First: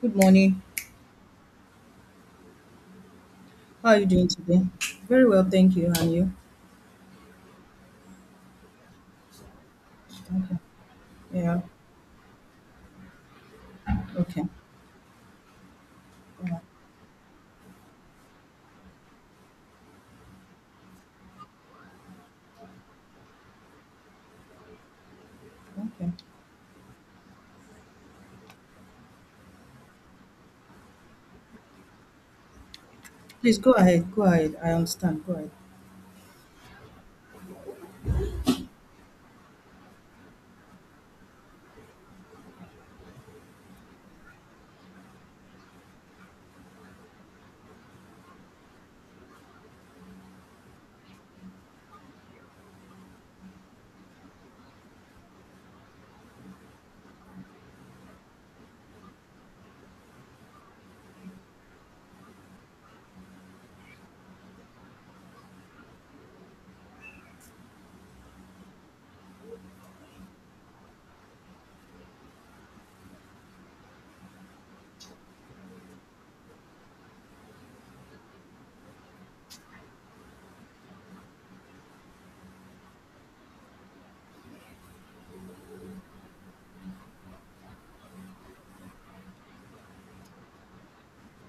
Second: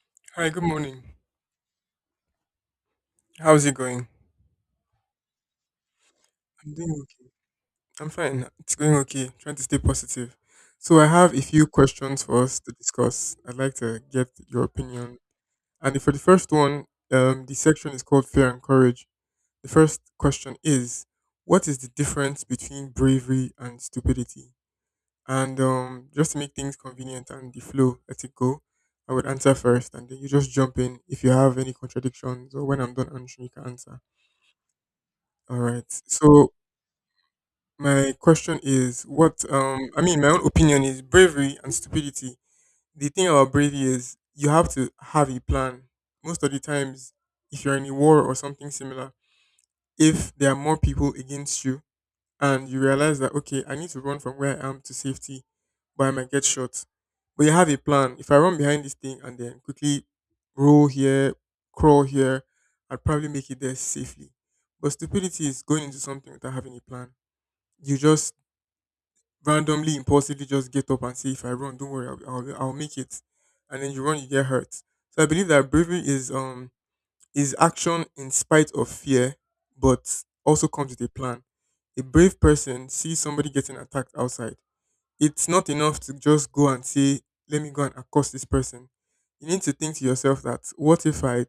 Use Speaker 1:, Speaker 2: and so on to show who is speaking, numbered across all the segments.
Speaker 1: Good
Speaker 2: Hi, good
Speaker 1: morning.
Speaker 2: morning. How's it
Speaker 1: How are you
Speaker 2: going?
Speaker 1: doing today? Very well, thank you. And you?
Speaker 2: I'm doing okay. I'm fine. It's going okay. Trying to stay positive.
Speaker 1: Okay.
Speaker 2: So I have a
Speaker 1: Yeah.
Speaker 2: few questions for us to discuss. I'd like to get
Speaker 1: Okay.
Speaker 2: your opinion. And for the first
Speaker 1: Yeah.
Speaker 2: one, the section is called Fear and Courage. The first question is, what is the difference between bravery and stupidity? And
Speaker 1: Okay.
Speaker 2: just to make things convenient and the flow, let it go. I would answer first, and then you just jump in if you have any contradictions or when I'm done answering,
Speaker 1: Please
Speaker 2: you can
Speaker 1: go
Speaker 2: answer.
Speaker 1: ahead. Go ahead. I understand. Go ahead.
Speaker 2: All right. So my question is what I mean my own opinion is bravery and stupidity. The thing about bravery is you have to have a plan. Most of the times if you're in a war or something similar, if there are more people against you and you realize that okay, I need to run from where I am to safety, but I might get shot. But you have a plan. If I run behind this thing and then quickly roll here, crawl here, I'd probably make it there safely. But stupidity is going into something without having a plan. You just randomly, impulsively just get up and say, if I run, don't worry, I'll make it. And then you run, you get hurt. So I believe that bravery is action in spite of fear, but also comes with a plan. A brave person sees somebody getting attacked outside. It's not enough to just go and say, let me go and accost this person. You need to think to yourself that what if I,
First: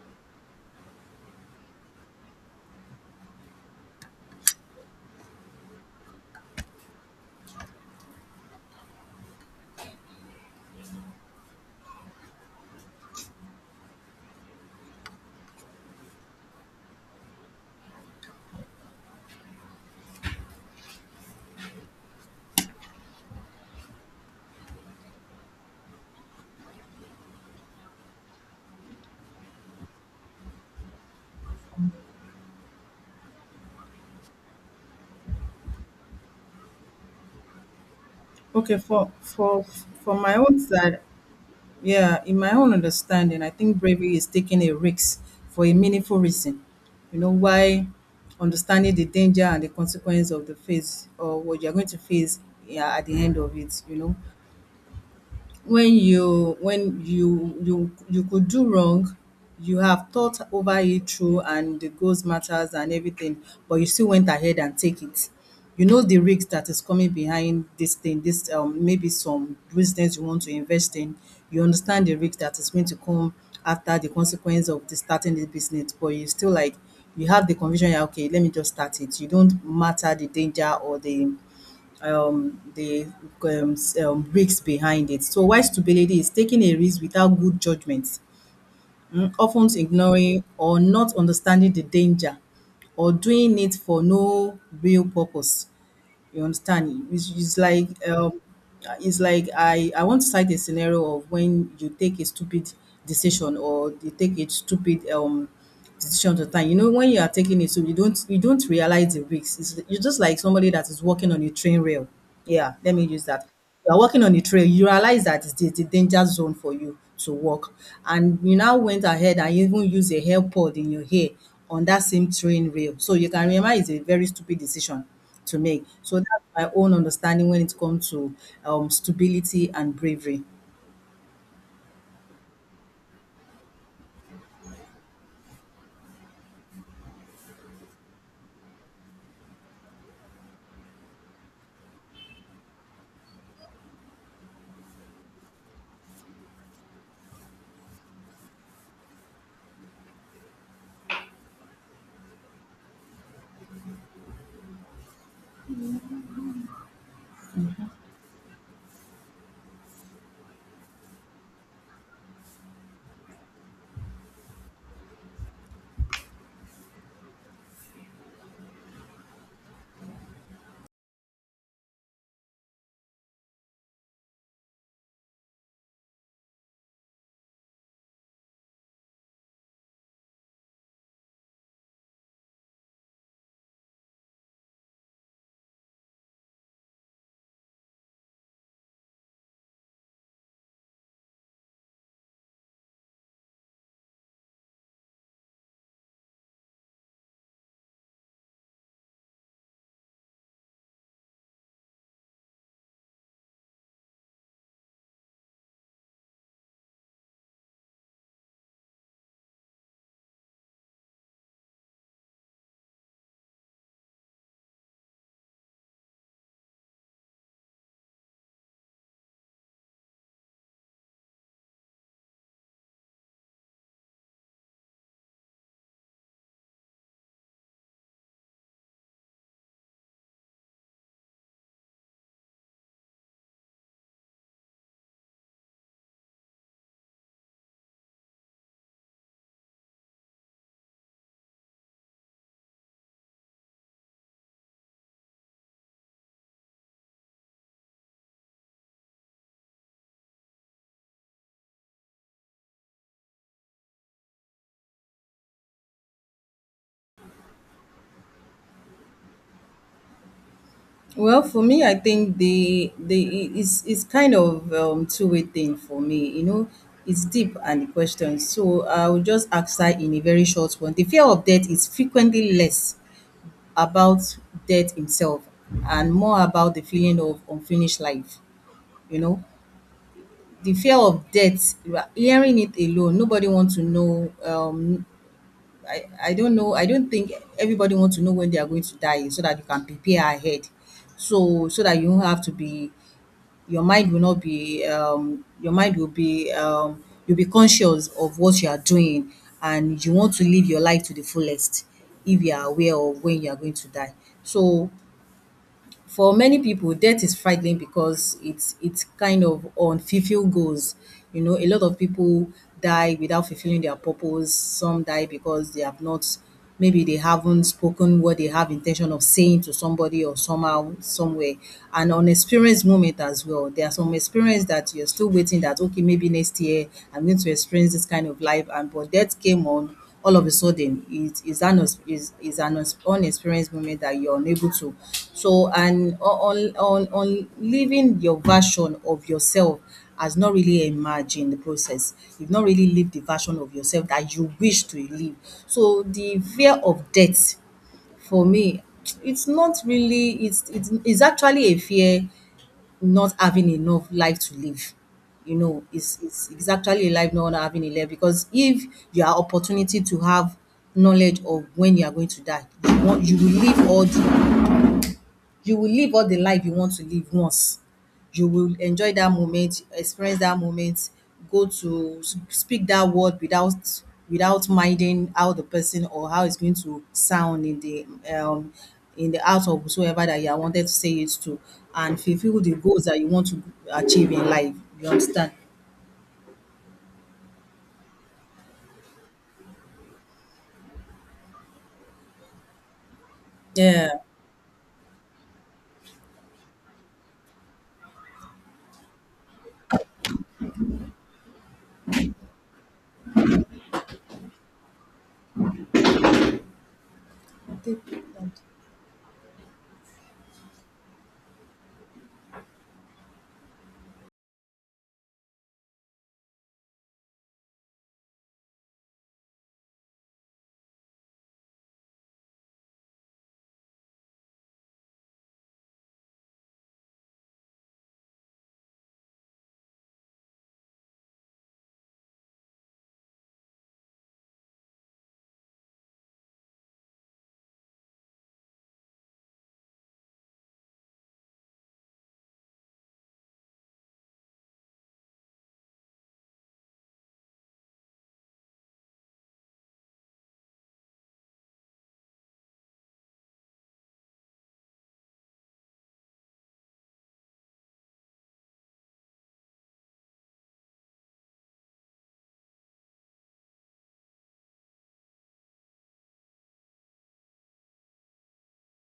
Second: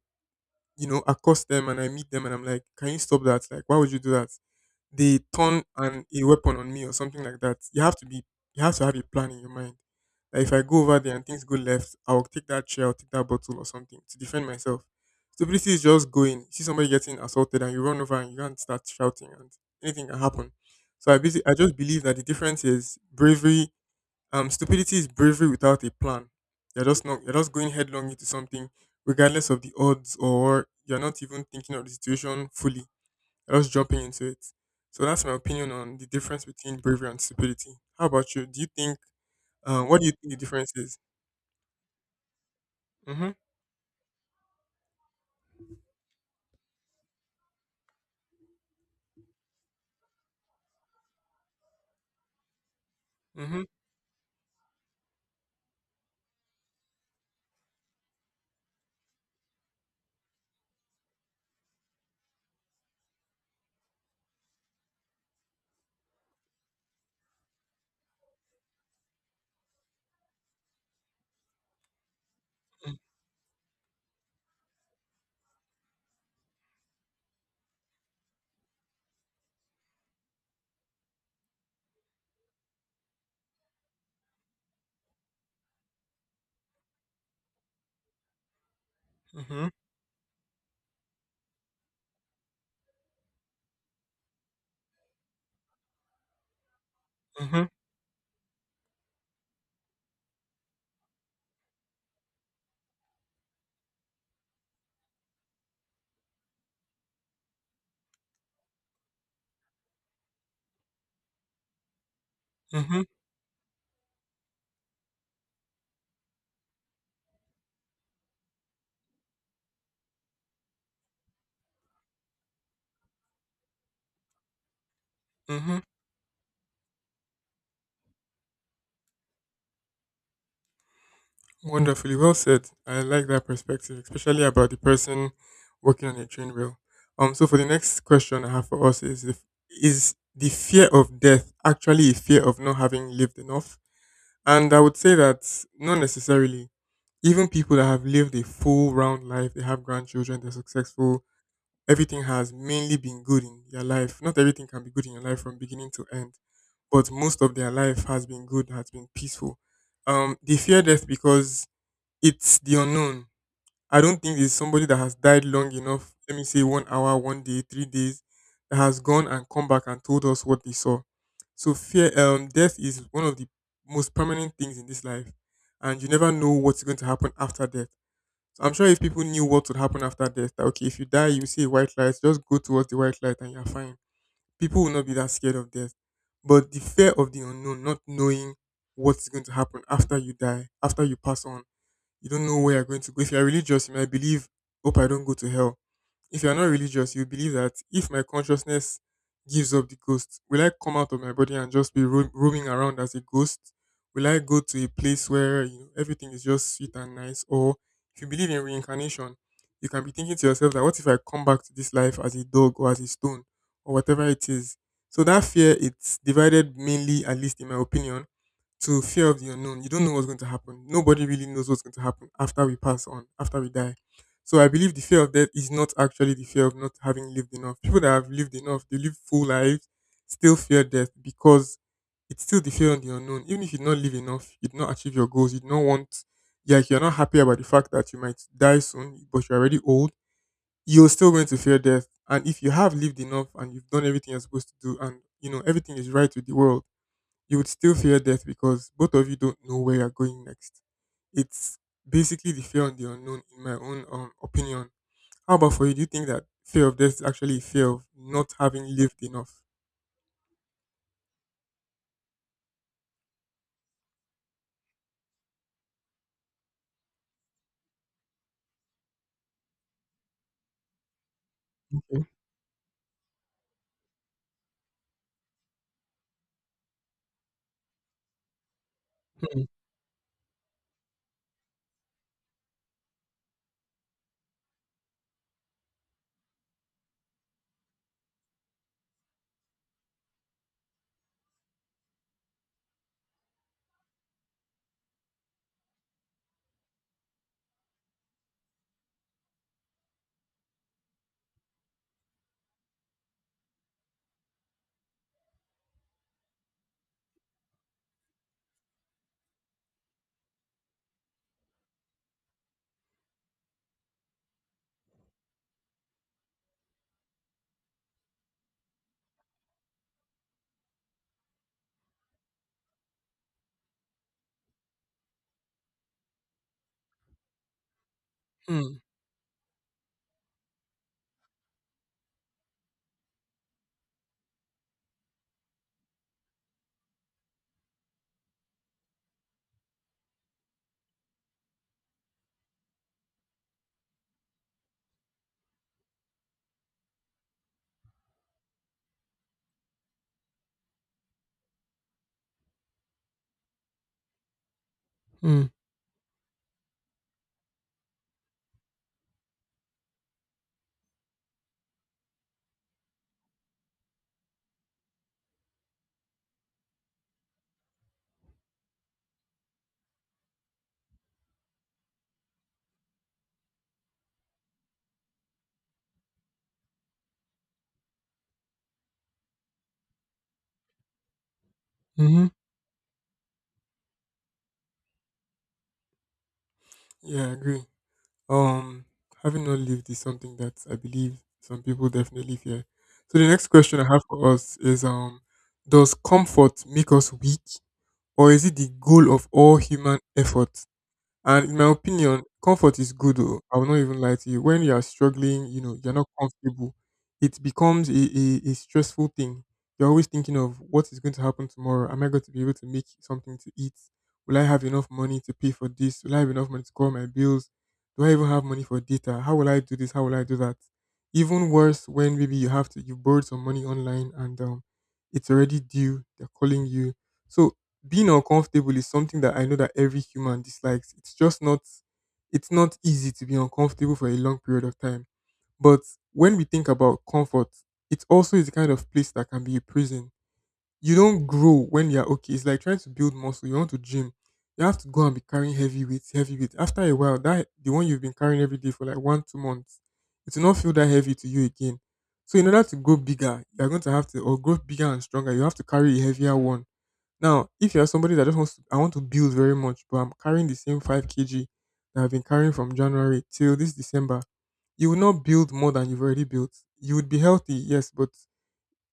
Speaker 2: accost them and I meet them and I'm like, can you stop that? Like, why would you do that? They turn an a weapon on me or something like that. You have to have a plan in your mind. That if I go over there and things go left, I'll take that chair, I'll take that bottle or something to defend myself. Stupidity is just going. You see somebody getting assaulted and you run over and you can't start shouting and anything can happen. So I basically, I just believe that the difference is bravery. Stupidity is bravery without a plan. You're just not You're just going headlong into something, regardless of the odds, or you're not even thinking of the situation fully, you're just jumping into it. So that's my opinion on the difference between bravery and stupidity. How about you? Do you
Speaker 1: Okay.
Speaker 2: think?
Speaker 1: For for
Speaker 2: What do you
Speaker 1: for
Speaker 2: think
Speaker 1: my
Speaker 2: the
Speaker 1: own
Speaker 2: difference is?
Speaker 1: side, yeah, in my own
Speaker 2: Mhm.
Speaker 1: understanding, I think bravery is taking a risk for a meaningful reason. You know why? Understanding the danger and the consequence of the face or what you're going to face, yeah, at the end of
Speaker 2: Mhm.
Speaker 1: it. You know, when you could do wrong, you have thought over it through and the goals matters and everything, but you still went ahead and take it. You know the risk that is coming behind this thing, this maybe some business you want to invest in. You understand the risk that is going to come after the consequence of the starting the business, but you still like you have the conviction, yeah, okay, let me just start it. You don't matter the danger or the um, the risks behind it. So, why stupidity is taking a risk without good judgment, often
Speaker 2: Mhm.
Speaker 1: ignoring or not understanding the danger, or doing it for no real purpose. You understand? It's, it's
Speaker 2: Mhm.
Speaker 1: like um, it's like I want to cite a scenario of when you take a stupid decision or you take a stupid decision to time. You know when you are taking it, so you don't realize the risks. It's, you're just like somebody that is walking on a train rail. Yeah, let
Speaker 2: Mhm.
Speaker 1: me use that. You are walking on the trail. You realize that it's the danger zone for you to walk, and you now went ahead and even used a hair pod in your hair on that same train rail. So you can remember it's a very stupid decision to
Speaker 2: Mhm.
Speaker 1: make. So that's my own understanding when it comes to stability and bravery.
Speaker 2: Wonderfully well said. I like that perspective, especially about the person working on a train rail. So for the next question I have for us is, if, is the fear of death actually a fear of not having lived enough? And I would say that not necessarily. Even people that have lived a full round life, they have grandchildren, they're successful, everything has mainly been good in their life. Not everything can be good in your life from beginning to end, but most of their life has been good, has been peaceful. They fear death because it's the unknown. I don't think there's somebody that has died long enough, let me say 1 hour, 1 day, 3 days, that has gone and come back and told us what they saw. So fear death is one of the most permanent things in this life. And you never know what's going to happen after death. So I'm sure if people knew what would happen after death, that okay, if you die, you see a white light, just go towards the white light and you're fine. People will not be that scared of death. But the fear of the unknown, not knowing what's going to happen after you die, after you pass on, you don't know where you're going to go. If you're religious, you might believe, hope I don't go to hell. If you are not religious, you believe that if my consciousness gives up the ghost, will I come out of my body and just be roaming around as a ghost? Will I go to a place where you know everything is just sweet and nice? Or if you believe in reincarnation, you can be thinking to yourself that what if I come back to this life as a dog or as a stone or whatever it is? So that fear, it's divided mainly, at least in my opinion, to fear of the unknown. You don't know what's going to happen. Nobody really knows what's going to happen after we pass on, after we die. So I believe the fear of death is not actually the fear of not having lived enough. People that have lived enough, they live full lives, still fear death because it's still the fear of the unknown. Even if you don't live enough, you do not achieve your goals, you do not want, yeah, if you're not happy about the fact that you might die soon, but you're already old, you're still going to fear death. And if you have lived enough and you've done everything you're supposed to do and, you know, everything is right with the world, you would still fear death because both of you don't know where you're going next. It's basically the fear of the unknown, in my own opinion. How about for you? Do you think that fear of death is actually a fear of not having lived enough?
Speaker 1: Well, for me, I think it's is kind of two-way thing for me. You know, it's deep and the question. So I will just answer in a very short one. The fear of death is
Speaker 2: Okay.
Speaker 1: frequently less about death himself and more about the feeling of unfinished life. You know,
Speaker 2: Mm,
Speaker 1: the fear of death. You are hearing it alone, nobody wants to know. I don't know. I don't think everybody wants to know when they are going to die so that you can prepare ahead. So so that you don't have to be your mind will not be your mind will be you'll be conscious of what you are doing and you want to live your life to the fullest if you are aware of when you are going to die. So for many people, debt is frightening because it's kind of unfulfilled goals. You know, a lot of people die without fulfilling their purpose. Some die because they have not, maybe they haven't spoken what they have intention of saying to somebody or somehow, somewhere. And unexperienced moment as well. There are some experience that you're still waiting that okay, maybe next year I'm going to experience this kind of life. And
Speaker 2: mm,
Speaker 1: but death came on all of a sudden it is an unexperienced moment that you're unable to so and on living your version of yourself has not really emerged in the process, you've not really lived the version of yourself that you wish to live. So the fear of death for me it's it's actually a fear not having enough life to live. You
Speaker 2: mm,
Speaker 1: know, it's it's actually a life not having a life, because if you are opportunity to have knowledge of when you are going to die, you want you will live all the life you want to live once, you will enjoy that moment, experience that moment, go to speak that word without without minding how the person or how it's going to sound um in the out of whosoever that you are wanted to say it to, and
Speaker 2: mm-hmm.
Speaker 1: fulfill the goals that you want to achieve in life, you understand.
Speaker 2: Yeah, I agree. Um, Having not lived is something that I believe some people definitely fear. So the next question I
Speaker 1: Yeah.
Speaker 2: have for us is does comfort make us weak, or is it the goal of all human effort? And in my opinion, comfort is good. Oh, I will not even lie to you. When you are struggling, you know, you're not comfortable. It
Speaker 1: I
Speaker 2: becomes
Speaker 1: think-
Speaker 2: a stressful thing. You're always thinking of what is going to happen tomorrow. Am I going to be able to make something to eat? Will I have enough money to pay for this? Will I have enough money to cover my bills? Do I even have money for data? How will I do this? How will I do that? Even worse, when maybe you have to, you borrowed some money online and it's already due. They're calling you. So being uncomfortable is something that I know that every human dislikes. It's not easy to be uncomfortable for a long period of time. But when we think about comfort, it also is a kind of place that can be a prison. You don't grow when you're okay. It's like trying to build muscle. You want to gym. You have to go and be carrying heavy weights, heavy weights. After a while, that the one you've been carrying every day for like one, 2 months, it will not feel that heavy to you again. So in order to grow bigger, you're going to have to, or grow bigger and stronger, you have to carry a heavier one. Now, if you're somebody that just wants to, I want to build very much, but I'm carrying the same 5 kg that I've been carrying from January till this December, you will not build more than you've already built. You would be healthy, yes, but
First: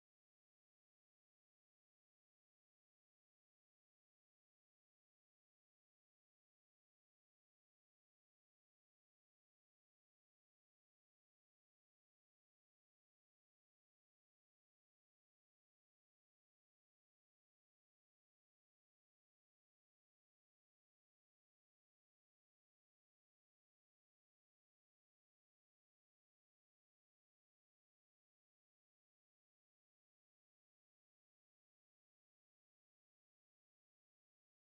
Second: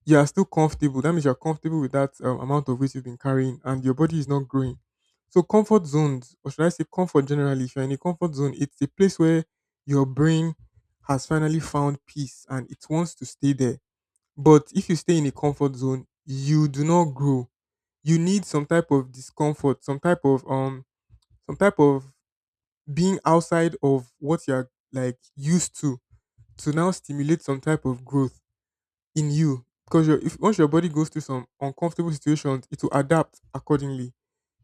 Speaker 2: you are still comfortable. That means you're comfortable with that amount of weight you've been carrying and your body is not growing. So, comfort zones, or should I say comfort generally, if you're in a comfort zone, it's a place where your brain has finally found peace and it wants to stay there. But if you stay in a comfort zone, you do not grow. You need some type of discomfort, some type of some type of being outside of what you're like used to now stimulate some type of growth in you because your if once your body goes through some uncomfortable situations, it will adapt accordingly.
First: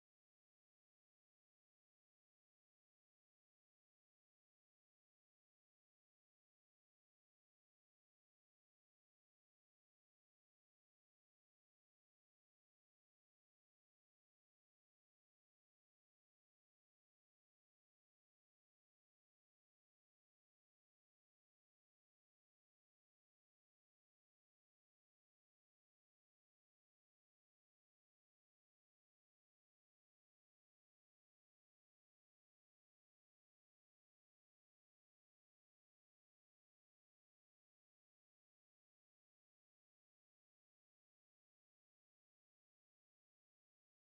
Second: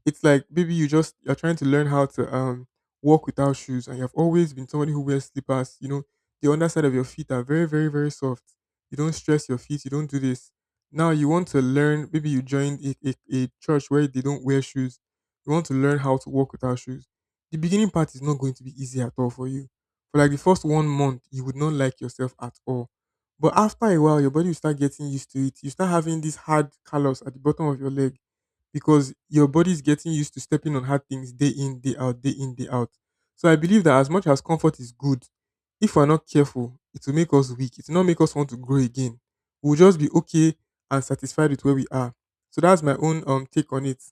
Speaker 2: It's like maybe you're trying to learn how to walk without shoes, and you've always been somebody who wears slippers. You know, the underside of your feet are very, very, very soft. You don't stress your feet. You don't do this. Now you want to learn. Maybe you joined a church where they don't wear shoes. You want to learn how to walk without shoes. The beginning part is not going to be easy at all for you. For like the first 1 month, you would not like yourself at all. But after a while, your body will start getting used to it. You start having this hard callus at the bottom of your leg because your body is getting used to stepping on hard things day in, day out, day in, day out. So I believe that as much as comfort is good, if we're not careful, it will make us weak. It will not make us want to grow again. We'll just be okay and satisfied with where we are. So that's my own take on it.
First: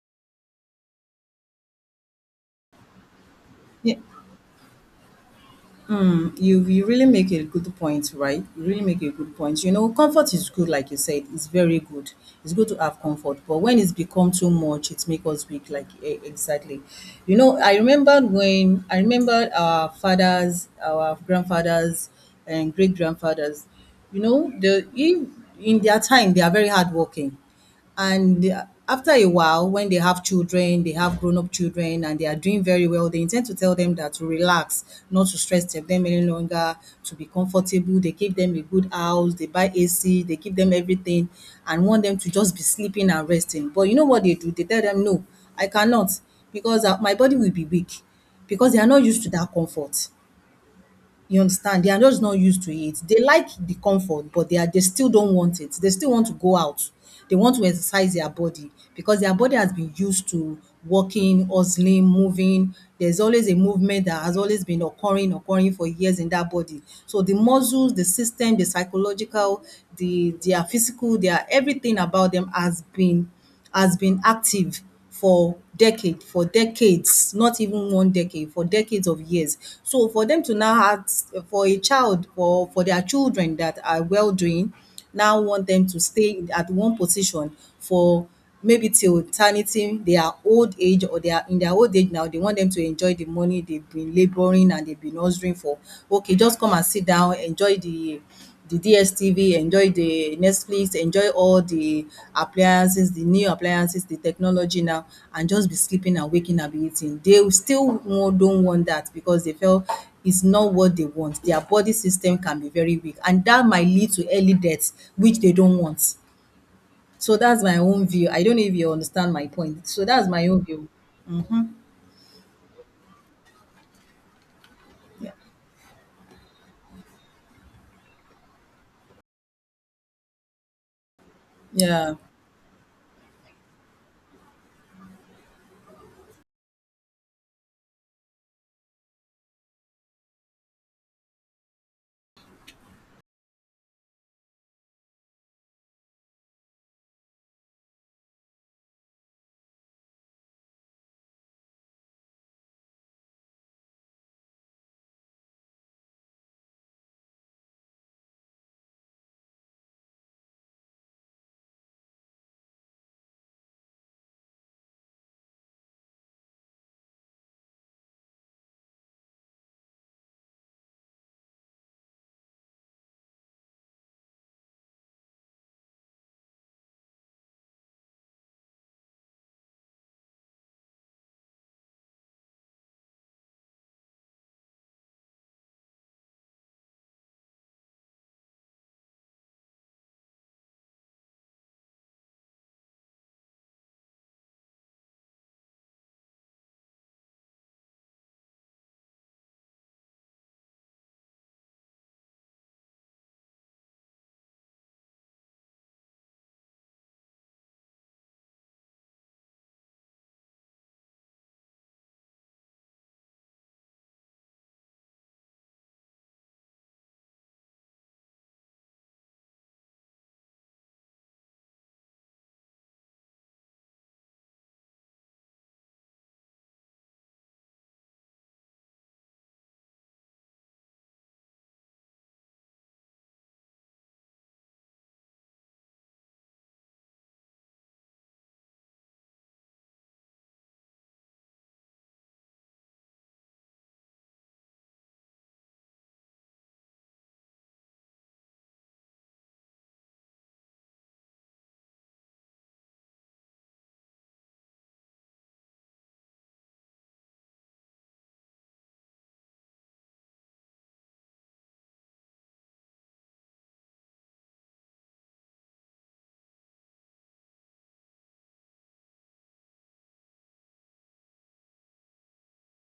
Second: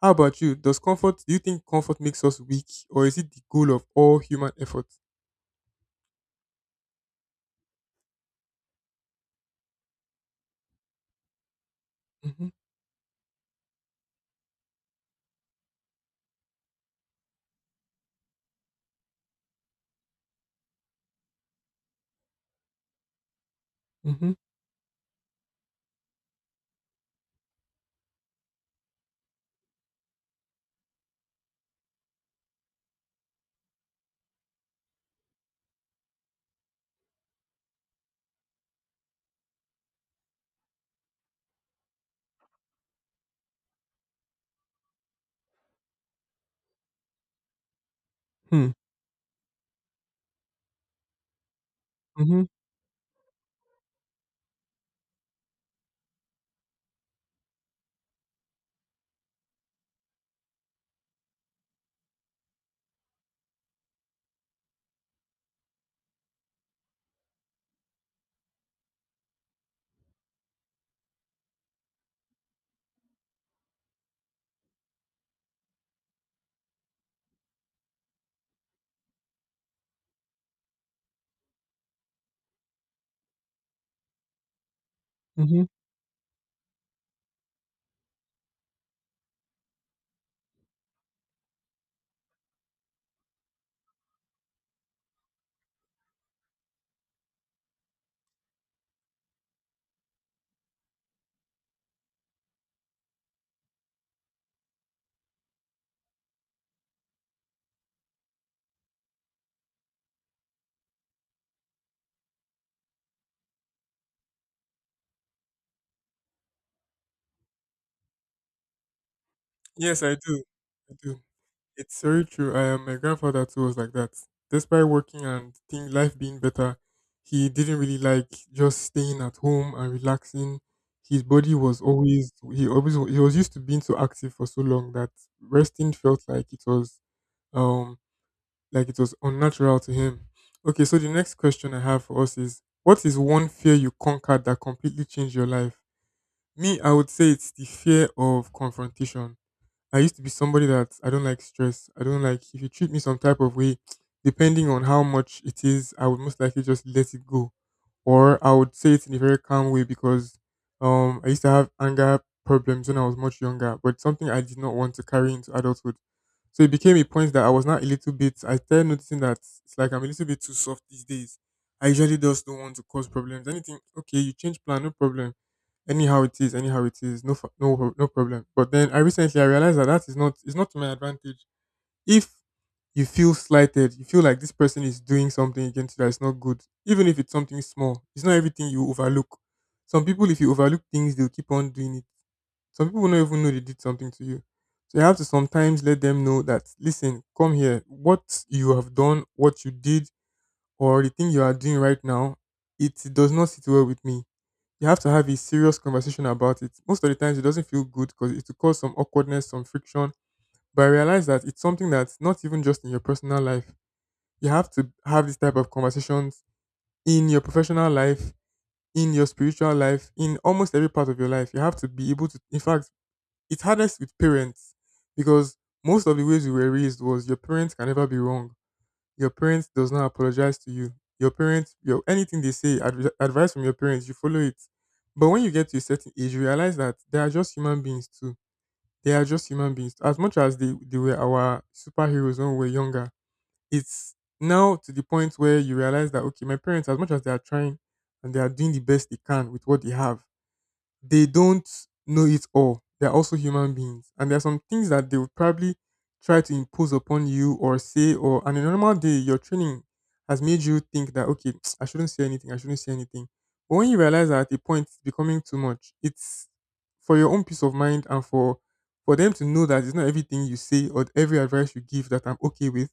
Speaker 2: How about you? Does comfort Do you think comfort makes us weak, or is it the goal of
Speaker 1: yeah,
Speaker 2: all human effort?
Speaker 1: you you really make a good point, right? You really make a good point. You know, comfort is good, like you said, it's very good,
Speaker 2: Mm-hmm,
Speaker 1: it's good to have comfort, but when it's become too much it makes us weak, like exactly. You know, I remembered when I remembered our fathers, our grandfathers and great grandfathers. You
Speaker 2: mm-hmm,
Speaker 1: know, the in their time they are very hardworking, and after a while, when they have children, they have grown up children, and they are doing very well, they intend to tell them that to relax, not to stress them any longer, to be comfortable. They give them a good house, they buy AC, they give them everything, and want them to just be sleeping and resting. But you know what they do? They tell them, no, I cannot because my body will be weak
Speaker 2: hmm,
Speaker 1: because they are not used to that comfort. You understand? They are just not
Speaker 2: mm-hmm,
Speaker 1: used to it. They like the comfort, but they still don't want it. They still want to go out. They want to exercise their body because their body has been used to walking, hustling, moving. There's always a movement that has always been occurring, occurring for years in that body. So the muscles, the system, the psychological, their physical, their everything about them has been active for decades, not even one decade, for decades of years. So for them to now ask for a child or for their children that are well doing, now
Speaker 2: mm-hmm.
Speaker 1: want them to stay at one position for maybe till eternity, their old age or their in their old age, now they want them to enjoy the money they've been labouring and they've been hustling for. Okay, just come and sit down, enjoy the DSTV, enjoy the Netflix, enjoy all the appliances, the new appliances, the technology now, and just be sleeping and waking and be eating. They will still won don't want that because they feel it's not what they want. Their body system can be very weak, and that might lead to early death, which they don't want. So that's my own view. I don't know if you understand my point.
Speaker 2: Yes,
Speaker 1: So
Speaker 2: I
Speaker 1: that's
Speaker 2: do.
Speaker 1: my own view.
Speaker 2: I do. It's very true. I am My grandfather too was like that. Despite working and think life being better, he didn't really like just staying at home and relaxing. His body was
Speaker 1: Yeah.
Speaker 2: always he was used to being so active for so long that resting felt um like it was unnatural to him. Okay, so the next question I have for us is, what is one fear you conquered that completely changed your life? Me, I would say it's the fear of confrontation. I used to be somebody that I don't like stress. I don't like if you treat me some type of way, depending on how much it is, I would most likely just let it go. Or I would say it in a very calm way, because I used to have anger problems when I was much younger, but something I did not want to carry into adulthood. So it became a point that I was not a little bit I started noticing that it's like I'm a little bit too soft these days. I usually just don't want to cause problems. Anything okay, you change plan, no problem, anyhow it is, no, no, no problem. But then I recently I realized that that is not, it's not to my advantage. If you feel slighted, you feel like this person is doing something against you that is not good, even if it's something small. It's not everything you overlook. Some people, if you overlook things, they'll keep on doing it. Some people don't even know they did something to you. So you have to sometimes let them know that, listen, come here. What you have done, what you did, or the thing you are doing right now, it does not sit well with me. You have to have a serious conversation about it. Most of the times, it doesn't feel good because it will cause some awkwardness, some friction. But I realize that it's something that's not even just in your personal life. You have to have this type of conversations in your professional life, in your spiritual life, in almost every part of your life. You have to be able to, in fact, it's hardest with parents, because most of the ways we were raised was your parents can never be wrong, your parents does not apologize to you. Your parents, your anything they say, advice from your parents, you follow it. But when you get to a certain age, you realize that they are just human beings too. They are just human beings. As much as they were our superheroes when we were younger, it's now to the point where you realize that, okay, my parents, as much as they are trying and they are doing the best they can with what they have, they don't know it all. They're also human beings. And there are some things that they would probably try to impose upon you or say, or on a normal day, your training has made you think that, okay, I shouldn't say anything, I shouldn't say anything. But when you realize that at a point it's becoming too much, it's for your own peace of mind and for them to know that it's not everything you say or every advice you give that I'm okay with.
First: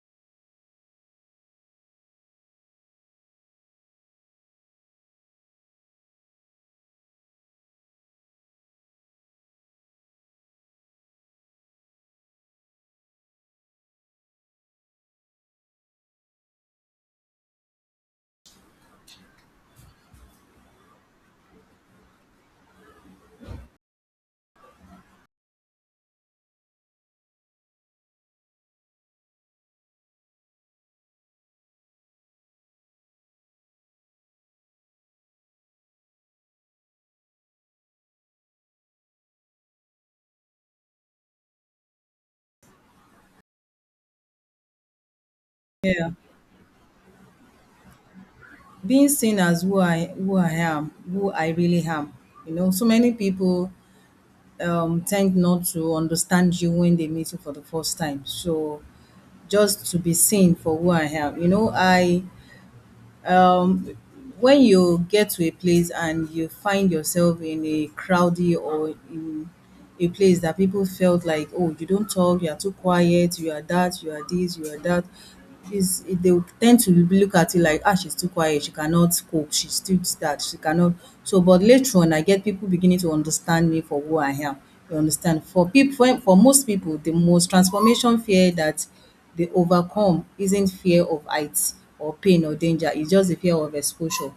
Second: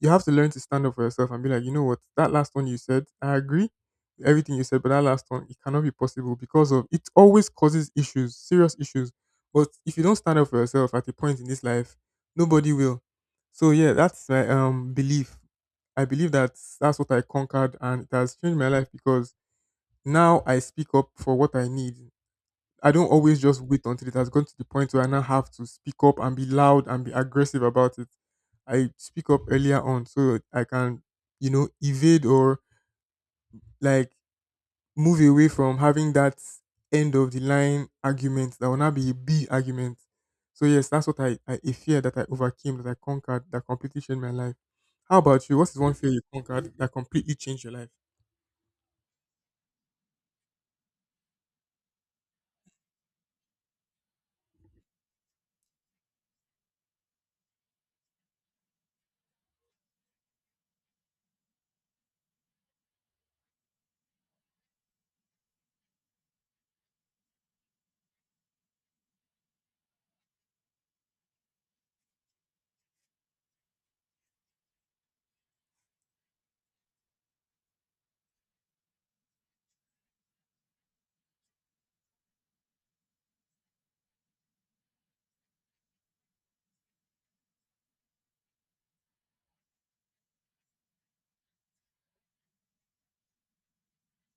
Speaker 2: You have to learn to stand up for yourself and be like, you know what, that last one you said, I agree with everything you said, but that last one, it cannot be possible, because of it always causes issues, serious issues. But if you don't stand up for yourself at a point in this life, nobody will. So yeah, that's my belief. I believe that that's what I conquered, and it has changed my life because now I speak up for what I need. I don't always just wait until it has gone to the point where I now have to speak up and be loud and be aggressive about it. I speak up earlier on, so I can, evade or like move away from having that end of the line argument that will now be a B argument. So yes, that's what I a fear that I overcame, that I conquered, that completely changed my life. How about you? What is one
Speaker 1: Yeah.
Speaker 2: fear you conquered that completely changed your life?
Speaker 1: Being seen as who I am, who I really am. You know, so many people tend not to understand you when they meet you for the first time. So just to be seen for who I am. You know, I um, when you get to a place and you find yourself in a crowdy or in a place that people felt like, oh, you don't talk, you are too quiet, you are that, you are this, you are that is, they would tend to look at you like, ah, she's too quiet, she cannot cope, she's too that, she cannot. So but later on I get people beginning to understand me for who I am. You understand, for people, for most people, the most transformation fear that they overcome isn't fear of heights or pain or danger. It's just the fear of exposure.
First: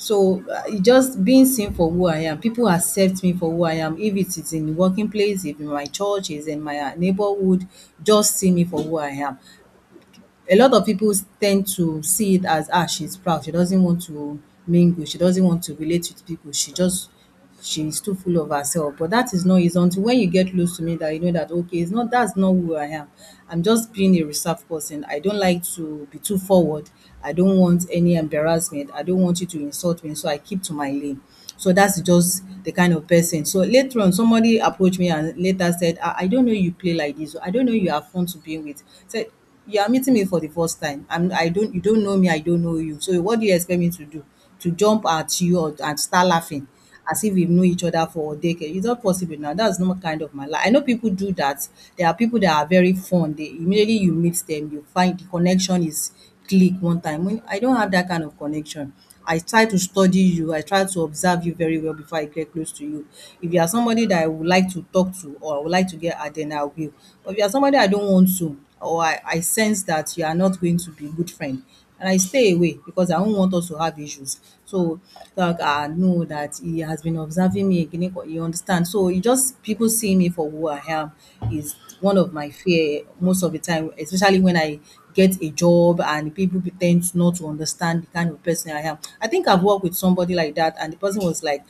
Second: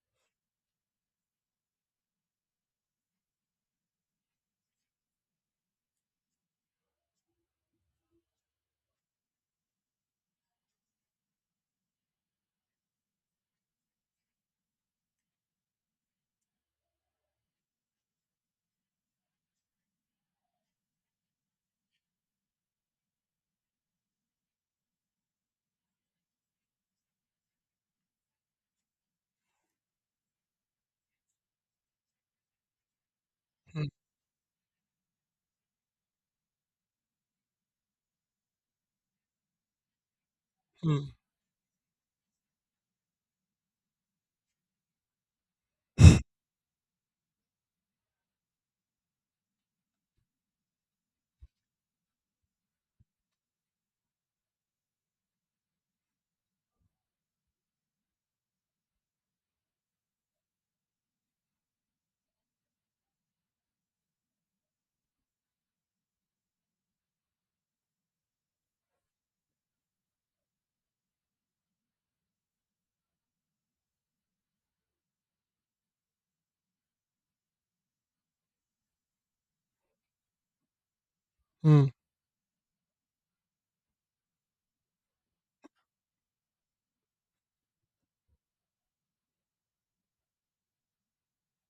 Speaker 1: So it just being seen for who I am. People accept me for who I am. If it is in the working place, if in my church, is in my neighborhood, just see me for who I am. A lot of people tend to see it as, ah, she's proud, she doesn't want to mingle, she doesn't want to relate with people, she just, she's too full of herself. But that is not it. Until when you get close to me, that you know that, okay, it's not, that's not who I am. I'm just being a reserved person. I don't like to be too forward. I don't want any embarrassment, I don't want you to insult me, so I keep to my lane. So that's just the kind of person. So
Speaker 2: Hmm,
Speaker 1: later on, somebody approached me and later said, ah, I don't know you play like this, I don't know you have fun to be with. Said, you are meeting me for the first time.
Speaker 2: hmm,
Speaker 1: I don't, you don't know me, I don't know you, so what do you expect me to do? To jump at you or and start laughing as if we know each other for a decade? It's not possible. Now that's not kind of my life. I know people do that. There are people that are very fun. They, immediately you meet them, you find the connection is click, one time. When I don't have that kind of connection, I try to study you, I try to observe you very well before I get close to you. If you are somebody that I would like to talk to or I would like to get at, then I will. But if you are somebody I don't want to, or I sense that you are not going to be a good friend, and I stay away because I do not want us to have issues. So like I know that he has been observing me again, you understand. So e, just people seeing me for who I am is
Speaker 2: hmm,
Speaker 1: one of my fear most of the time, especially when I get a job and people be ten not to understand the kind of person I am. I think I've worked with somebody like that, and the person was like,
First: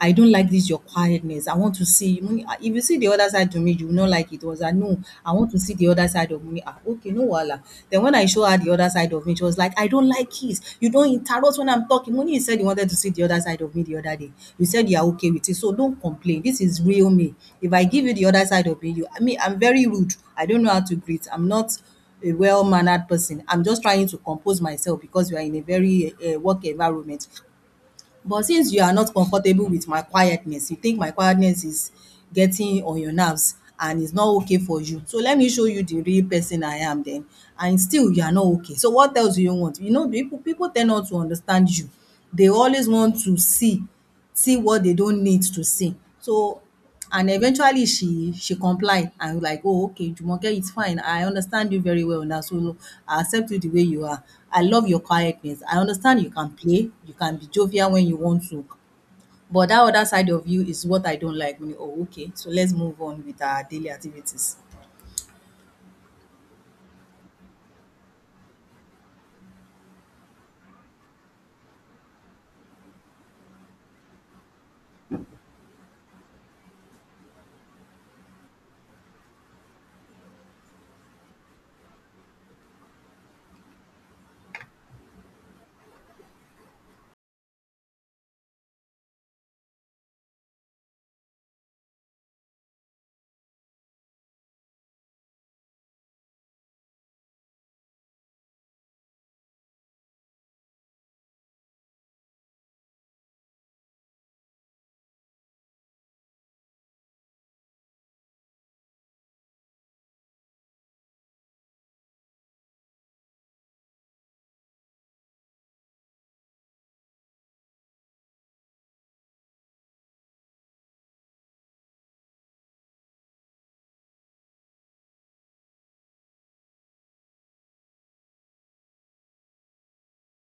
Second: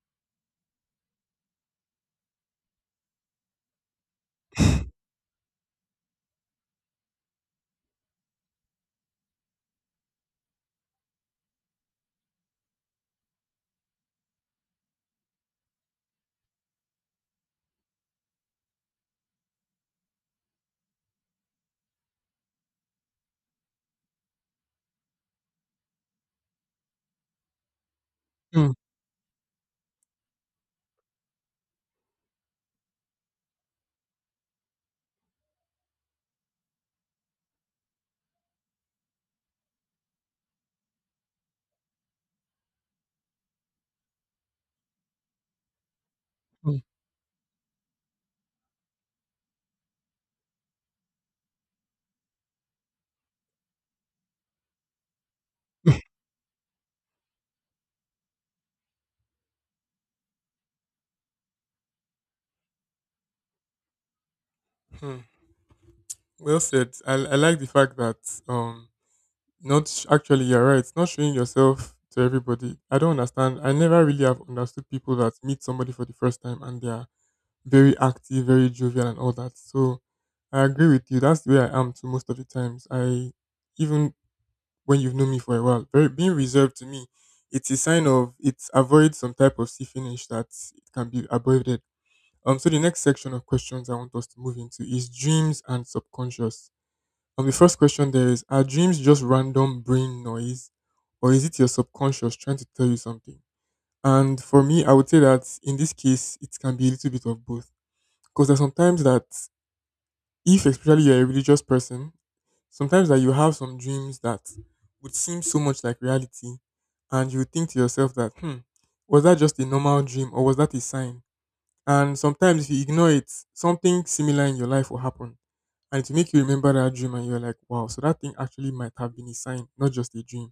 Speaker 1: I don't like this, your quietness. I want to see Munny, ah, if you see the other side to me, you will not like it. Was I, no, I want to see the other side of Munny. Ah, okay, no wala. Then when I show her the other side of me, she was like, I don't like kiss. You don't interrupt when I'm talking. Munny, you said you wanted to see the other side of me the other day. You said you are okay with it. So don't complain. This is real me. If I give you the other side of me, you, I mean, I'm very rude. I don't know how to greet. I'm not a well-mannered person. I'm just trying to compose myself because we are in a very work environment. But
Speaker 2: hmm,
Speaker 1: since you are not comfortable with my quietness, you think my quietness is getting on your nerves and it's not okay for you. So let me show you the real person I am then. And still you are not okay. So what else do you want? You know, people tend not to understand you. They always want to see, see what they don't need to see. So
Speaker 2: hmm.
Speaker 1: and eventually she complied and like, "Oh, okay Jumoke, it's fine. I understand you very well now, so look, I accept you the way you are. I love your quietness. I understand you can play, you can be jovial when you want to, but that other side of you is what I don't like." Mo ní, "Oh, okay." So let's move on with our daily activities.
Speaker 2: Hmm. Well said. I like the fact that um Not sh- Actually, you're right. Not showing yourself to everybody. I don't understand. I never really have understood people that meet somebody for the first time and they are very active, very jovial, and all that. So I agree with you. That's the way I am too most of the times. I even when you've known me for a while, very being reserved to me, it's a sign of it's avoid some type of sea finish that it can be avoided. So the next section of questions I want us to move into is dreams and subconscious. And the first question there is, are dreams just random brain noise, or is it your subconscious trying to tell you something? And for me, I would say that in this case, it can be a little bit of both. Because there's sometimes that, if especially you're a religious person, sometimes that you have some dreams that would seem so much like reality, and you think to yourself that, hmm, was that just a normal dream, or was that a sign? And sometimes if you ignore it, something similar in your life will happen, and to make you remember that dream, and you're like, wow, so that thing actually might have been a sign, not just a dream.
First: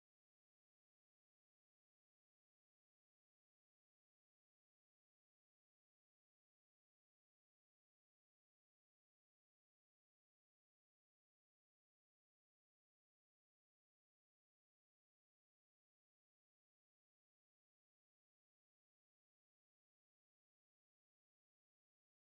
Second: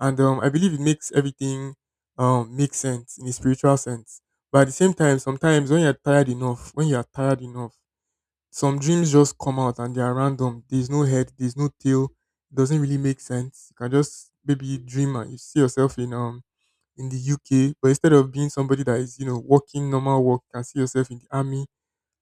Speaker 2: And I believe it makes everything make sense in a spiritual sense. But at the same time, sometimes when you're tired enough, when you're tired enough, some dreams just come out and they are random. There's no head, there's no tail. It doesn't really make sense. You can just maybe dream and you see yourself in the UK, but instead of being somebody that is, you know, walking normal work, you can see yourself in the army,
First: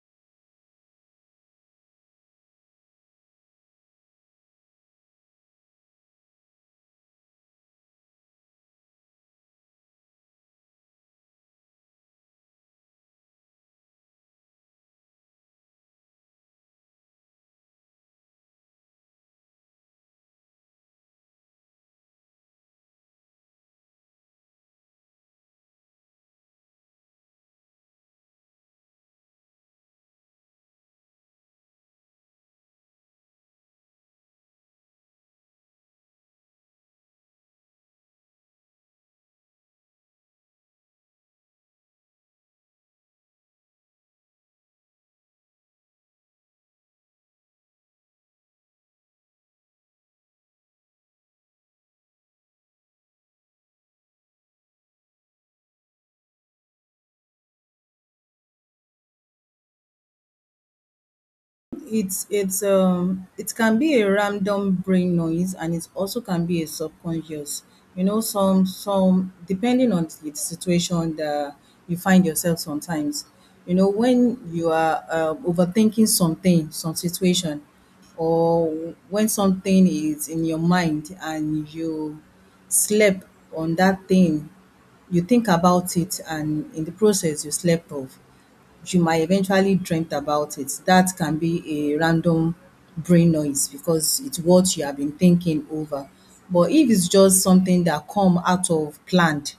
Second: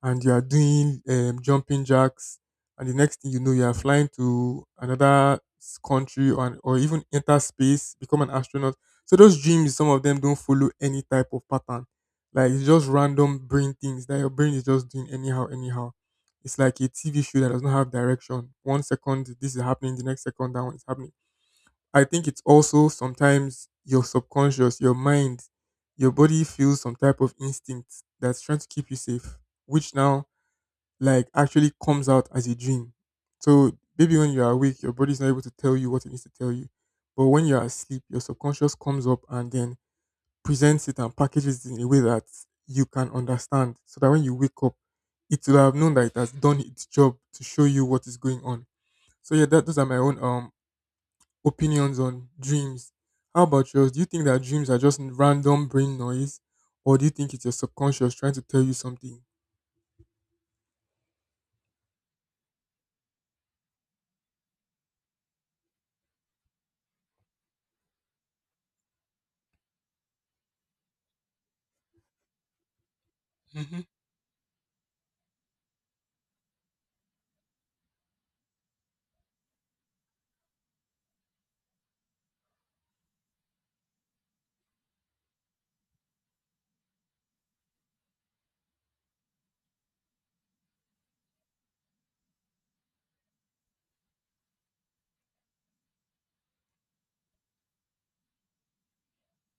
Speaker 2: and you are doing jumping jacks, and the next thing you know, you are flying to another country, or even enter space, become an astronaut. So those dreams, some of them don't follow any type of pattern. Like it's just random brain things that your brain is just doing anyhow, anyhow. It's like a TV show that does not have direction. One second this is happening, the next second that one is happening. I think it's also sometimes your subconscious, your mind, your body feels some type of instinct that's trying to keep you safe, which now like actually comes out as a dream. So maybe when you're awake, your body's not able to tell you what it needs to tell you. But when you're asleep, your subconscious comes up and then presents it and packages it in a way that you can understand. So that when you wake up, it will have known that it has done its job to show you what is going on. So yeah, that, those are my own opinions on dreams. How about yours? Do you think that dreams are just random brain noise, or do you think it's your subconscious trying to tell you something?
Speaker 1: It's it can be a random brain noise, and it also can be a subconscious. You know, some depending on the situation that you find yourself sometimes. You
Speaker 2: Hmm.
Speaker 1: know, when you are overthinking something, some situation, or when something is in your mind and you slept on that thing, you think about it and in the process you slept off, you might eventually dreamt about it. That can be a random brain noise because it's what you have been thinking over. But if it's just something that come out of planned,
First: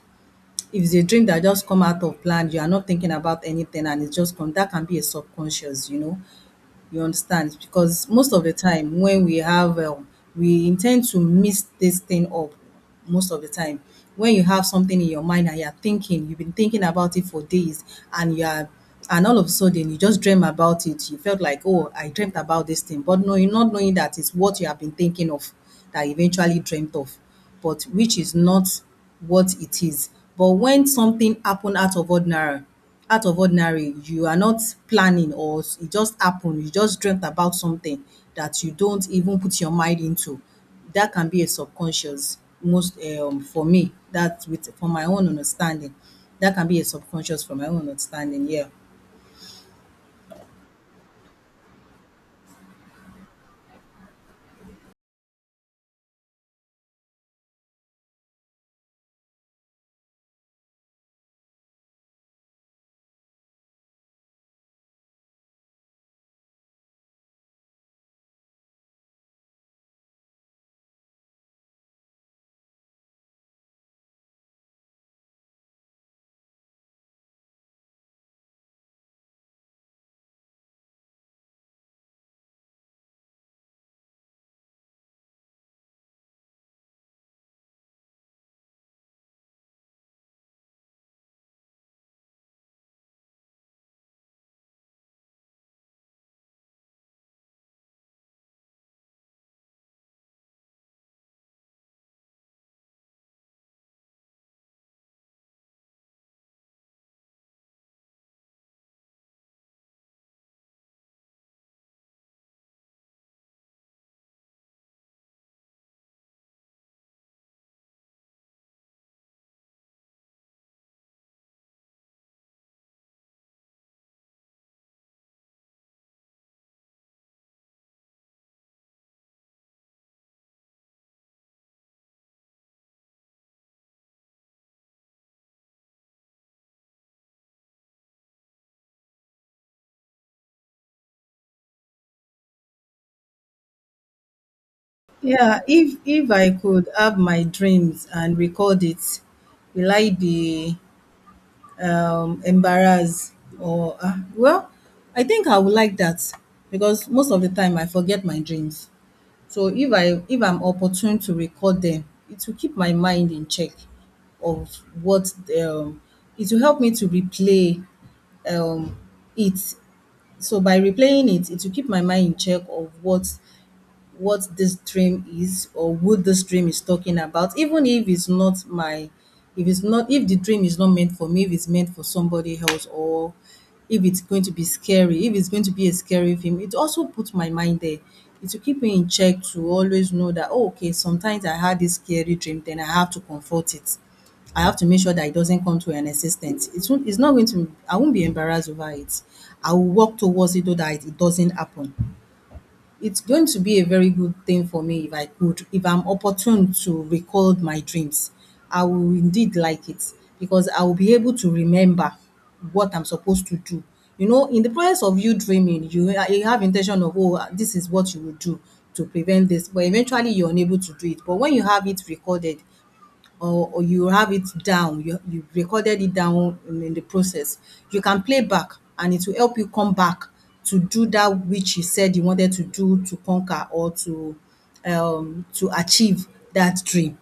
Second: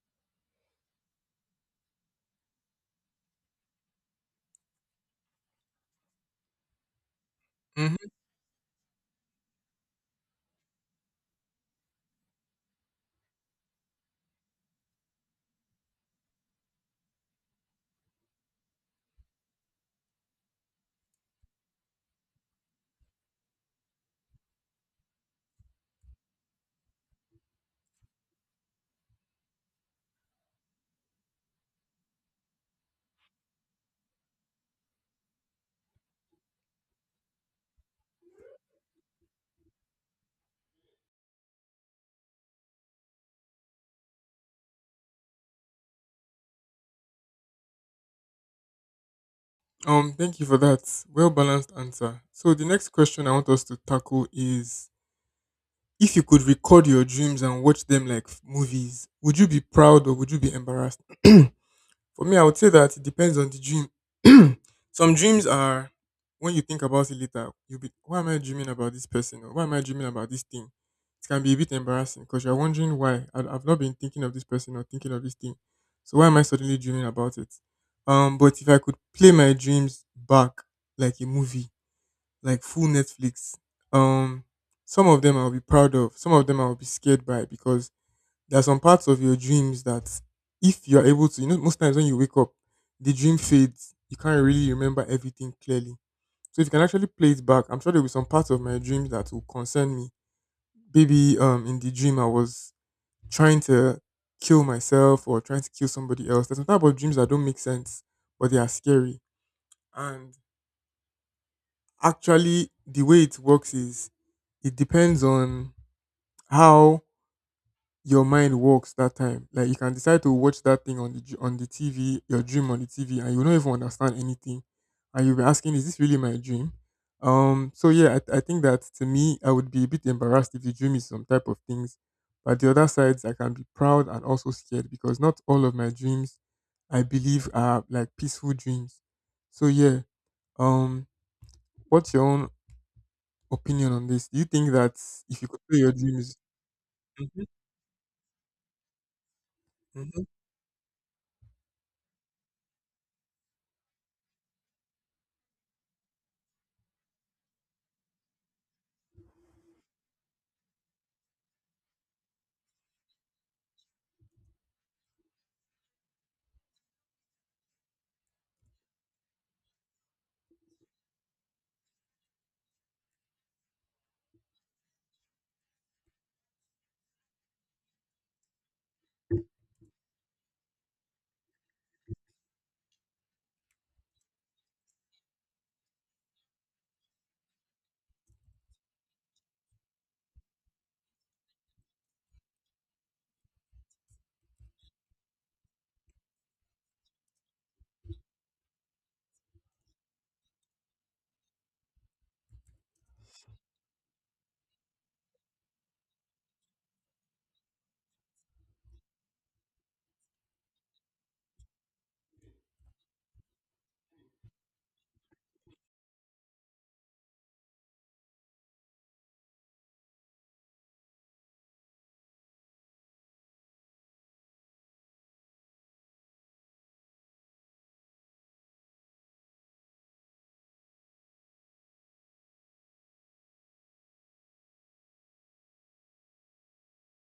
Speaker 1: if it's a dream that just come out of planned, you are not thinking about anything and it's just come, that can be a subconscious, you know, you understand.
Speaker 2: Hmm.
Speaker 1: Because most of the time when we have we intend to mix this thing up, most of the time when you have something in your mind and you're thinking, you've been thinking about it for days, and you are, and all of a sudden you just dream about it, you felt like, oh, I dreamt about this thing. But no, you're not knowing that it's what you have been thinking of that you eventually dreamt of, but which is not what it is. But when something happen out of ordinary, out of ordinary, you are not planning or it just happened. You just dreamt about something that you don't even put your mind into. That can be a subconscious most for me, that with for my own understanding. That can be a subconscious from my own understanding, yeah.
Speaker 2: Thank you for that well balanced answer. So the next question I want us to tackle is, if you could record your dreams and watch them like movies, would you be proud or would you be embarrassed? For me, I would say that it depends on the dream. Some dreams are, when you think about it later, you'll be, why am I dreaming about this person? Or why am I dreaming about this thing? It can be a bit embarrassing because you're wondering why. I've not been thinking of this person or thinking of this thing. So why am I suddenly dreaming about it? But if I could play my dreams back like a movie, like full Netflix. Um, some of them I'll be proud of, some of them I'll be scared by because there are some parts of your dreams that, if you are able to, you know, most times when you wake up, the dream fades. You can't really remember everything clearly. So if you can actually play it back, I'm sure there will be some parts of my dreams that will concern me. Maybe in the dream I was trying to kill myself or trying to kill somebody else. There's some type of dreams that don't make sense, but they are scary. And actually, the way it works is it depends on how your mind works that time. Like you can decide to watch that thing on the on the TV, your dream on the TV, and you will not even understand anything, and you'll be asking, "Is this really my dream?" So yeah, I think that to me, I would be a bit embarrassed if the dream is some type of things, but the other sides, I can be proud and also scared because not all of my dreams, I believe, are like peaceful dreams. So yeah. Um. What's your own opinion on this. Do you think that if you could
Speaker 1: Yeah,
Speaker 2: play your
Speaker 1: if if
Speaker 2: dreams,
Speaker 1: I could have my
Speaker 2: mhm,
Speaker 1: dreams and record it, will I
Speaker 2: mhm,
Speaker 1: be embarrassed or well, I think I would like that because most of the time I forget my dreams. So if I, if I'm opportune to record them, it will keep my mind in check of what, um it will help me to replay, um it. So by replaying it, it will keep my mind in check of what this dream is or what this dream is talking about. Even if it's not my, if it's not, if the dream is not meant for me, if it's meant for somebody else, or if it's going to be scary, if it's going to be a scary film, it also puts my mind there. It will keep me in check to always know that, oh, okay, sometimes I had this scary dream, then I have to comfort it. I have to make sure that it doesn't come to an existence. It's not going to, I won't be embarrassed over it. I will work towards it so that it doesn't happen. It's going to be a very good thing for me if I could, if I'm opportune to record my dreams. I will indeed like it because I will be able to remember what I'm supposed to do. You know, in the process of you dreaming, you, you have intention of, oh, this is what you will do to prevent this, but eventually you're unable to do it. But when you have it recorded, or you have it down, you recorded it down in the process, you can play back and it will help you come back to do that which you said you wanted to do, to conquer or to achieve that dream.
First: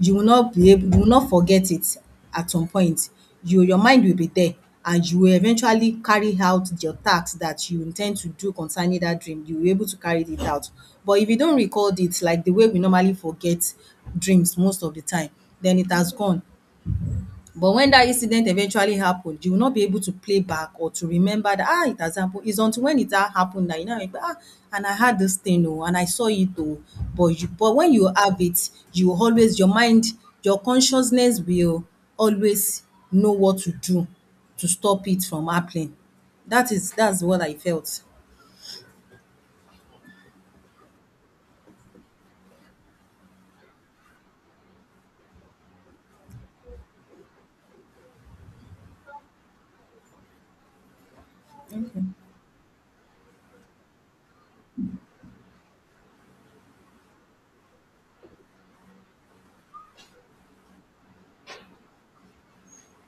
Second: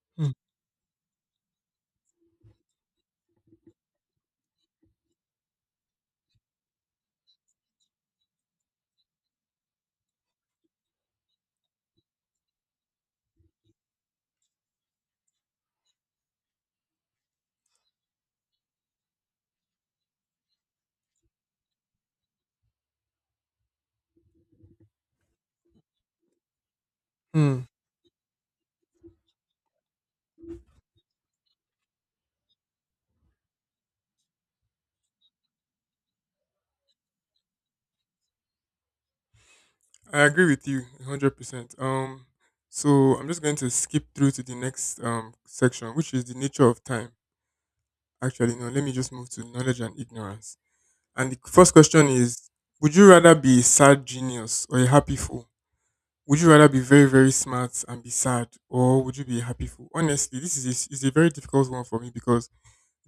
Speaker 1: You will
Speaker 2: mm,
Speaker 1: not be able, you will not forget it at some point. You, your mind will be there, and you will eventually carry out your task that you intend to do concerning that dream. You will be able to carry it out. But if you don't recalled it, like the way we normally forget dreams most of the time, then it has gone. But when that incident eventually happened, you will not be able to play back or to remember that, ah, it has happened. It's until when it ha happened that you know, remember, ah, and I had this thing oh, and I saw it oh. But you
Speaker 2: mm.
Speaker 1: but when you have it, you will always, your mind, your consciousness will always know what to do to stop it from happening. That is, that's what I felt.
Speaker 2: I agree with you 100%. So I'm just going to skip through to the next section, which is the nature of time. Actually, no, let me just move to knowledge and ignorance. And the first question is: would you rather be a sad genius or a happy fool? Would you rather be very very smart and be sad, or would you be a happy fool? Honestly, this is a very difficult one for me because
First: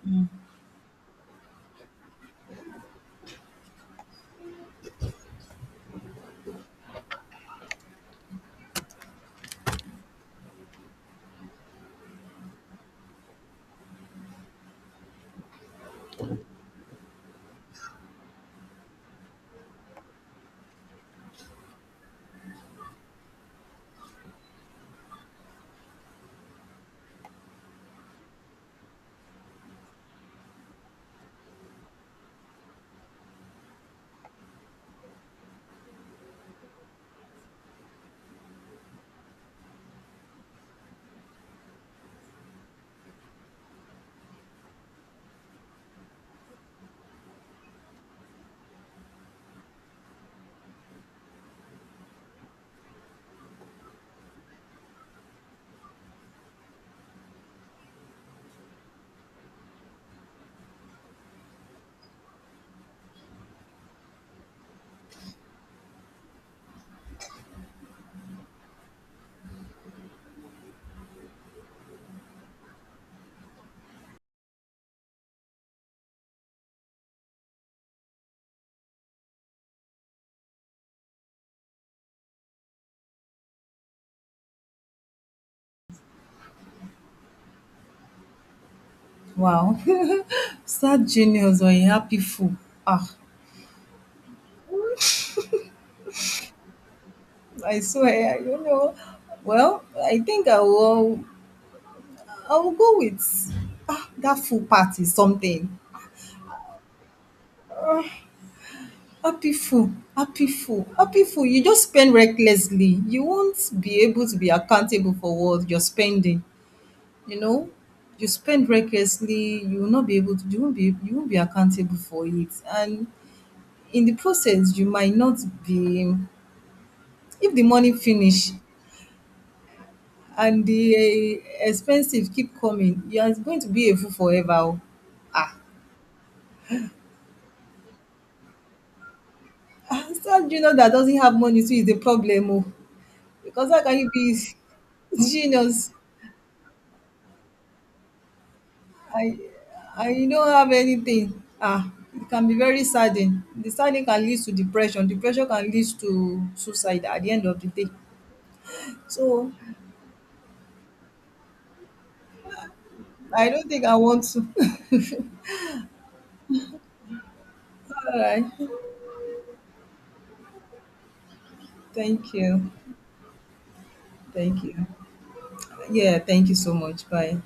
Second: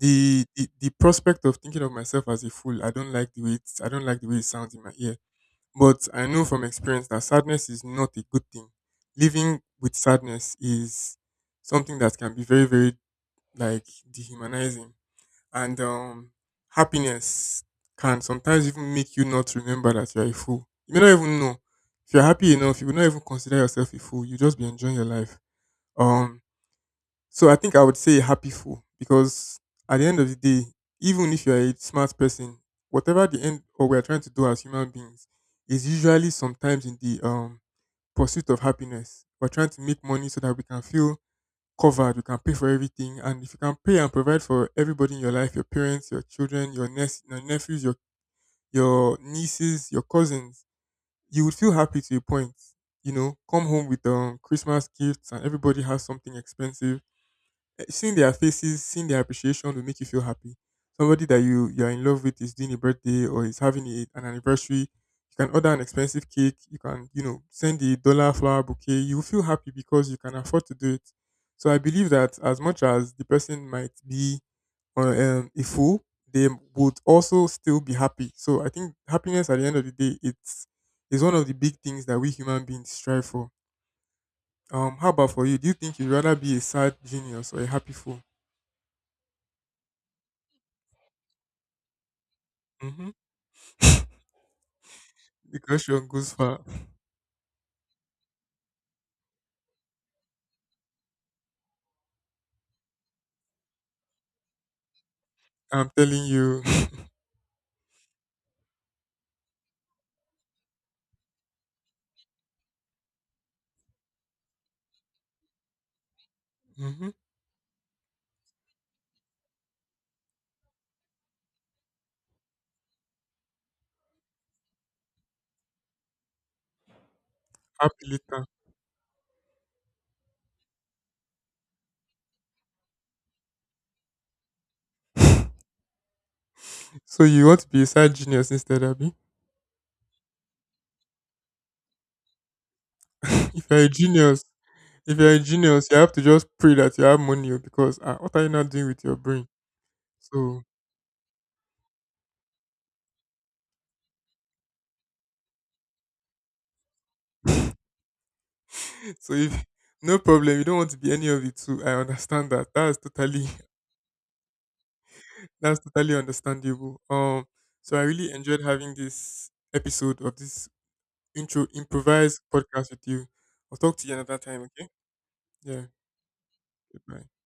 Speaker 2: the prospect of thinking of myself as a fool, I don't like the way I don't like the way it sounds in my ear. But I know from experience that sadness is not a good thing. Living with sadness is something that can be very, very, like, dehumanizing, and happiness can sometimes even make you not remember that you're a fool. You may not even know if you're happy enough. You will not even consider yourself a fool. You just be enjoying your life. Um, so I think I would say happy full because at the end of the day, even if you're a smart person, whatever the end or we're trying to do as human beings is usually sometimes in the pursuit of happiness. We're trying to make money so that we can feel covered, we can pay for everything. And if you can pay and provide for everybody in your life, your parents, your children, your your nephews, your nieces, your cousins, you would feel happy to a point. You know, come home with Christmas gifts and everybody has something expensive, eh, seeing their faces, seeing their appreciation will make you feel happy. Somebody that you are in love with is doing a birthday or is having a, an anniversary. You can order an expensive cake. You can you know send a dollar flower bouquet. You will feel happy because you can afford to do it. So I believe that as much as the person might be a fool, they would also still be happy. So I think happiness at the end of the day, it's is one of the big things that we human beings strive for. How about for you? Do you think you'd rather be a sad genius or a happy fool?
Speaker 1: Wow. Sad genius or a happy fool.
Speaker 2: Mhm.
Speaker 1: Ah,
Speaker 2: The question goes far.
Speaker 1: I swear, you know. Well, I think I will, I will go with, ah, that full party something.
Speaker 2: I'm telling you.
Speaker 1: Happy full, happy full, happy full. You just spend recklessly. You won't be able to be accountable for what you're spending.
Speaker 2: Mm-hmm.
Speaker 1: You know, you spend recklessly. You will not be able to. You won't be. You won't be accountable for it. And in the process, you might not be. If the money
Speaker 2: Happy later.
Speaker 1: finish and the eh, expenses keep coming, you are going to be a fool forever, oh. Ah,
Speaker 2: So you want to be a side genius instead, Abby?
Speaker 1: ah, so you know that doesn't have money, so is a problem. Oh.
Speaker 2: If
Speaker 1: Because
Speaker 2: you're
Speaker 1: how
Speaker 2: a
Speaker 1: can you be
Speaker 2: genius, if you're a genius,
Speaker 1: genius,
Speaker 2: you have to just pray that you have money oh, because ah, what are you not doing with your
Speaker 1: I
Speaker 2: brain?
Speaker 1: I you don't
Speaker 2: So,
Speaker 1: have anything? Ah, it can be very saddening. The saddening can lead to depression. Depression can lead to suicide at the end of the day.
Speaker 2: so
Speaker 1: So
Speaker 2: if no problem, you don't want to be any of the two. I understand that. That's totally
Speaker 1: I don't think I want to.
Speaker 2: that's totally understandable. So I
Speaker 1: All
Speaker 2: really
Speaker 1: right.
Speaker 2: enjoyed having this episode of this intro
Speaker 1: Thank
Speaker 2: improvised
Speaker 1: you.
Speaker 2: podcast with you. I'll talk to you another time.
Speaker 1: Thank you.
Speaker 2: Okay? Yeah.
Speaker 1: Yeah, thank you so much.
Speaker 2: Goodbye.
Speaker 1: Bye.